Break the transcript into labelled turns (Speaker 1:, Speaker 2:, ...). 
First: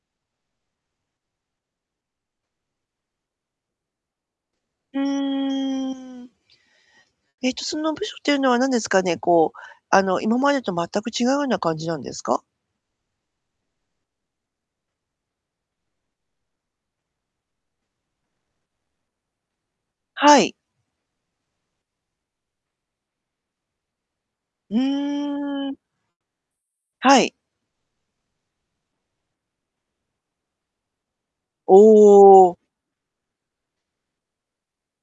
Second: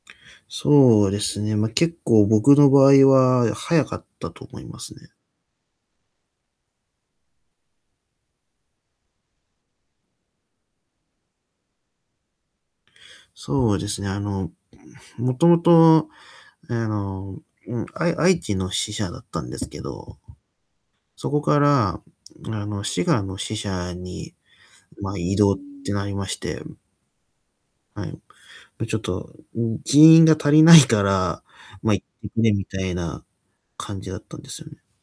Speaker 1: そうですね、ま、結構、僕の場合は早かったと思います
Speaker 2: へ
Speaker 1: ね。
Speaker 2: え。えっと、その部署っていうのはなんですかね、こう、あの、今までと全く違うような感じなんですか？
Speaker 1: そうですね、あの、もともと、あの、うん、あい愛知の支社だったんですけど、
Speaker 2: はい。
Speaker 1: そこから、あの、滋賀の支社に、
Speaker 2: う
Speaker 1: ま、異動っ
Speaker 2: ーん。
Speaker 1: てなりまして。
Speaker 2: はい。
Speaker 1: はい。ぱ、ちょっと、うん、人員が足りないから
Speaker 2: お
Speaker 1: ま、行ってくれ
Speaker 2: お。
Speaker 1: みたいな、感じだったんですよね。